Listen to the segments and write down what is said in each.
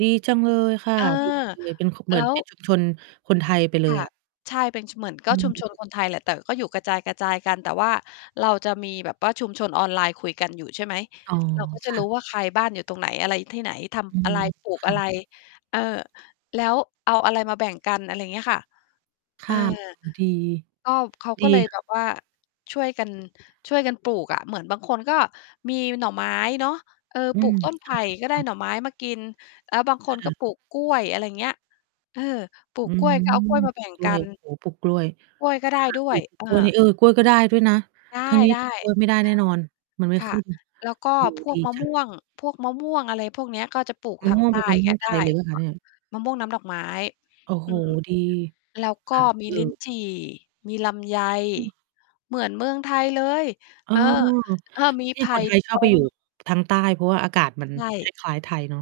ดีจังเลยค่ะ เออ ดีจังเลย เป็น ค เหมแืล้อนว เป็นชุมชน คนไทยไปเลคย ่ะ อะ ใช่ เป็น ช เหมือน กอ็ ชุมชนืม คน ไทยแหละ แต่ก็อยู่กระจาย ๆ กัน แต่ว่าเราจะมีแบบว่าชุมชนออนไลน์คุยกันอยู่ ใช่ไหม อ๋อ เราก็ จะค่รูะ ้ว่า ใครบ้านอยู่ตรงไหน อะไรที่ไหน ทอืำอะม ไร ปลูก ค่อะไร ะ เออ แล้วเอาอะไรมาแบ่งกัน อะไรเงี้ยค่ะ คเอ่อ ะ อ๋อ ดี ก็เขาดีก็เลยคแบ่ะ บว่าช่วยกัน ช่วยกันปลูกอะ เหมือนบางคนก็มีหน่อไม้เนาะ เออ อืปลูม กต้น ไผค่ก็ได้่ะ ๆ หน่อไม้มากิน แล้วบางคนคก่็ะ ปลูกกล้วย อะไรเงี้ย เออ ปลูอืกกล้ม วยก็เอากล้วยมา ปแลบู่กงกล้กวัย น โอ้โฮ ปลูกกล้วย คกล้วยก็ได้่ะ ด้ปวลูย ก เอกล้วย อ เออ กล้วยก็ได้ด้วยนะ ได้ ที่นีๆ ่ เออ ปลูกกล้วย ไม่ได้แน่นอน มันไม่ ค่ขะ ึ้น แล้วก็เออ พวดีก มะจัม่ง วง พวกมะม่วง อะไรพวกเนี้ย ก็จะปลูกอ๋อ ทาง ใตเป้็นมะมก่ัวนงไไดท้ ยเลยเปล่าคะเนี่ย? มะม่วงน้ำดอกไม้ โอ้โอืฮ ม ดี แล้วกค็่ะ มีเอลิ้อ นจี่ มีลำไย อืม เหมือนเมืองไทยเลย เอเอ ออ เออ มี ทีไ่ผค่นไทยชตอบไปอง ยู่ ทางใต้ เพราะว่าอากาศมัน ใชค่ ล้าย ๆ ไทยเนาะ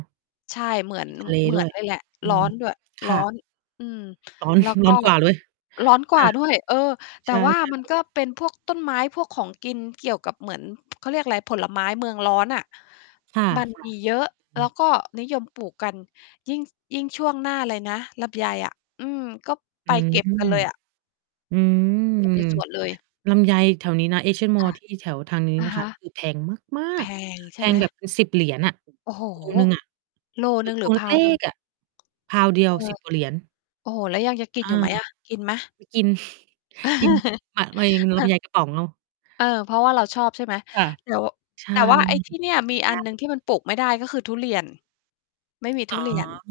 ใช่ เหมือตน ิดทะเล เหมืด้อวนย เลยแหละ อืร้อม น ด้วย คร้่อะ น อืม ร้อน แล้วกร้็ อนกว่าด้วย ร้อนกคว่่าะ ด้วย เออ แตใ่ช่ ว่ามันๆ ก็เป็นพวกต้นไม้ พวกของกินเกี่ยวกับเหมือน เขาเรียกไร ผลไม้เมืองร้อนอะ ค่ะ มัน มีเยอะๆ อแืล้ม วก็นิยมปลูกกัน ยิ่ง ส ยิ่งช่วงหน้าอะไรนะ ลำไยอะ อืม ก็ไปอืเกม ็บกันเลยอะ อืม ไปเก็บในสวนเลย ลำไยแถวนี้นะ ASEAN ค่Mall ะ ที่ แถวทางนี้อนะ่ะฮค่ะ ะ คือ แพงมาแพก ง ๆ ใแชพ่ไหม? งแบบเป็น 10 เหรียญน่ะ โอ้โฮ กิโลหนึ่งอะ โลหนึ่งพหรืวอ งเล็pound หนึ่ง ก ๆ อะ pound เดีเยอว อ 10 กว่าเหรียญ โอ้โฮ แล้วยังจะกิอนา อยู่ไหมอะ กินไหม? ไม่ กิน กิน อะ มะเอง ม เลอำอ ใยกระป๋องเอา เออ เพราะว่าเราชอบ ใช่ไหม ค่ะ แต่ ว ใช่ แต่ว่าไอ้ ที่เนี่ย มีอยันาหนก ึ่งที่มันปลูกไม่ได้ ก็คือทุเรียน ไม่มี อ๋ทอ ุเรียน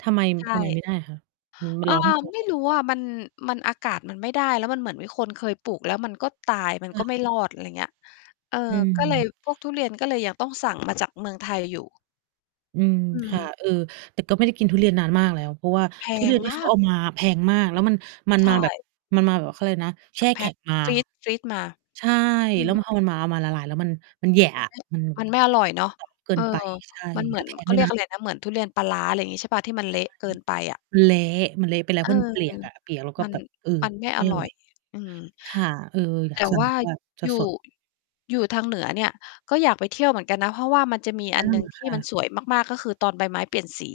ทำไม ม ใชทำไมไม่ ่ได้อะคะ? อือ มัเอนอ ร้อน ไม่พอ ไม่รู้อะ มัน มัน อากาศมันไม่ได้ แล้วมันเหมือนมีคนเคยปลูกแล้วมันก็ตาย มัคน่ก็ไม่ ะ รอด อะไรเงี้ย เออ อก็เลย ืม พวกทุเรียนก็เลยยังต้องสั่ง มาจากเมืองไทยอยู่ อืม อืค่ะ ม เออ แต่ก็ไม่ได้กินทุเรียนนานมากแล้ว เพราะว่าแพทุเรีง ยน ที่มเขาา เอก ามาแพงมาก แล้วมัน มันใชมาแบบ ่ มันมาแบบเขาไรนะ แช่แพแข็็ก งมา ฟรีซ ฟรีซมา ใช่ อืแล้วพม อ มันมา เอามาละลายแล้วมัน มันแหยะมัอะ นไม่ มัน มัน [unintelligible] ไม่อร่อยเนาะ เกิเออ น ไป ใช่ มันเหมมัืนอน แพงเขดา้วเรยียนกะ อะไรนะ เหมือนทุเรียนปลาร้า อะไรงี้ ใช่เปล่า ที่มันใชเล่ ะเกินไปอะ มันเละ มันเละไปแล้ว เเอพรอ าะมันเปียกอะ เปียก แล้วก็มัน แบบ เออ มันไม่ไมอ่อร่อร่ย อย อืม ค่ะ เออ อยแาตก ่ สั่วง่แาบบว่า อยู่ สด ๆ อยู่ทางเหนือเนี่ย ก็อยากไปเที่ยวเหมือนกันนะ เพราะว่ามันจะมีเอออ ันหนึ่ง ทคี่ ่ะ มันสวยมาก ๆ ก็คือตอนใบไม้เปลี่ยนสี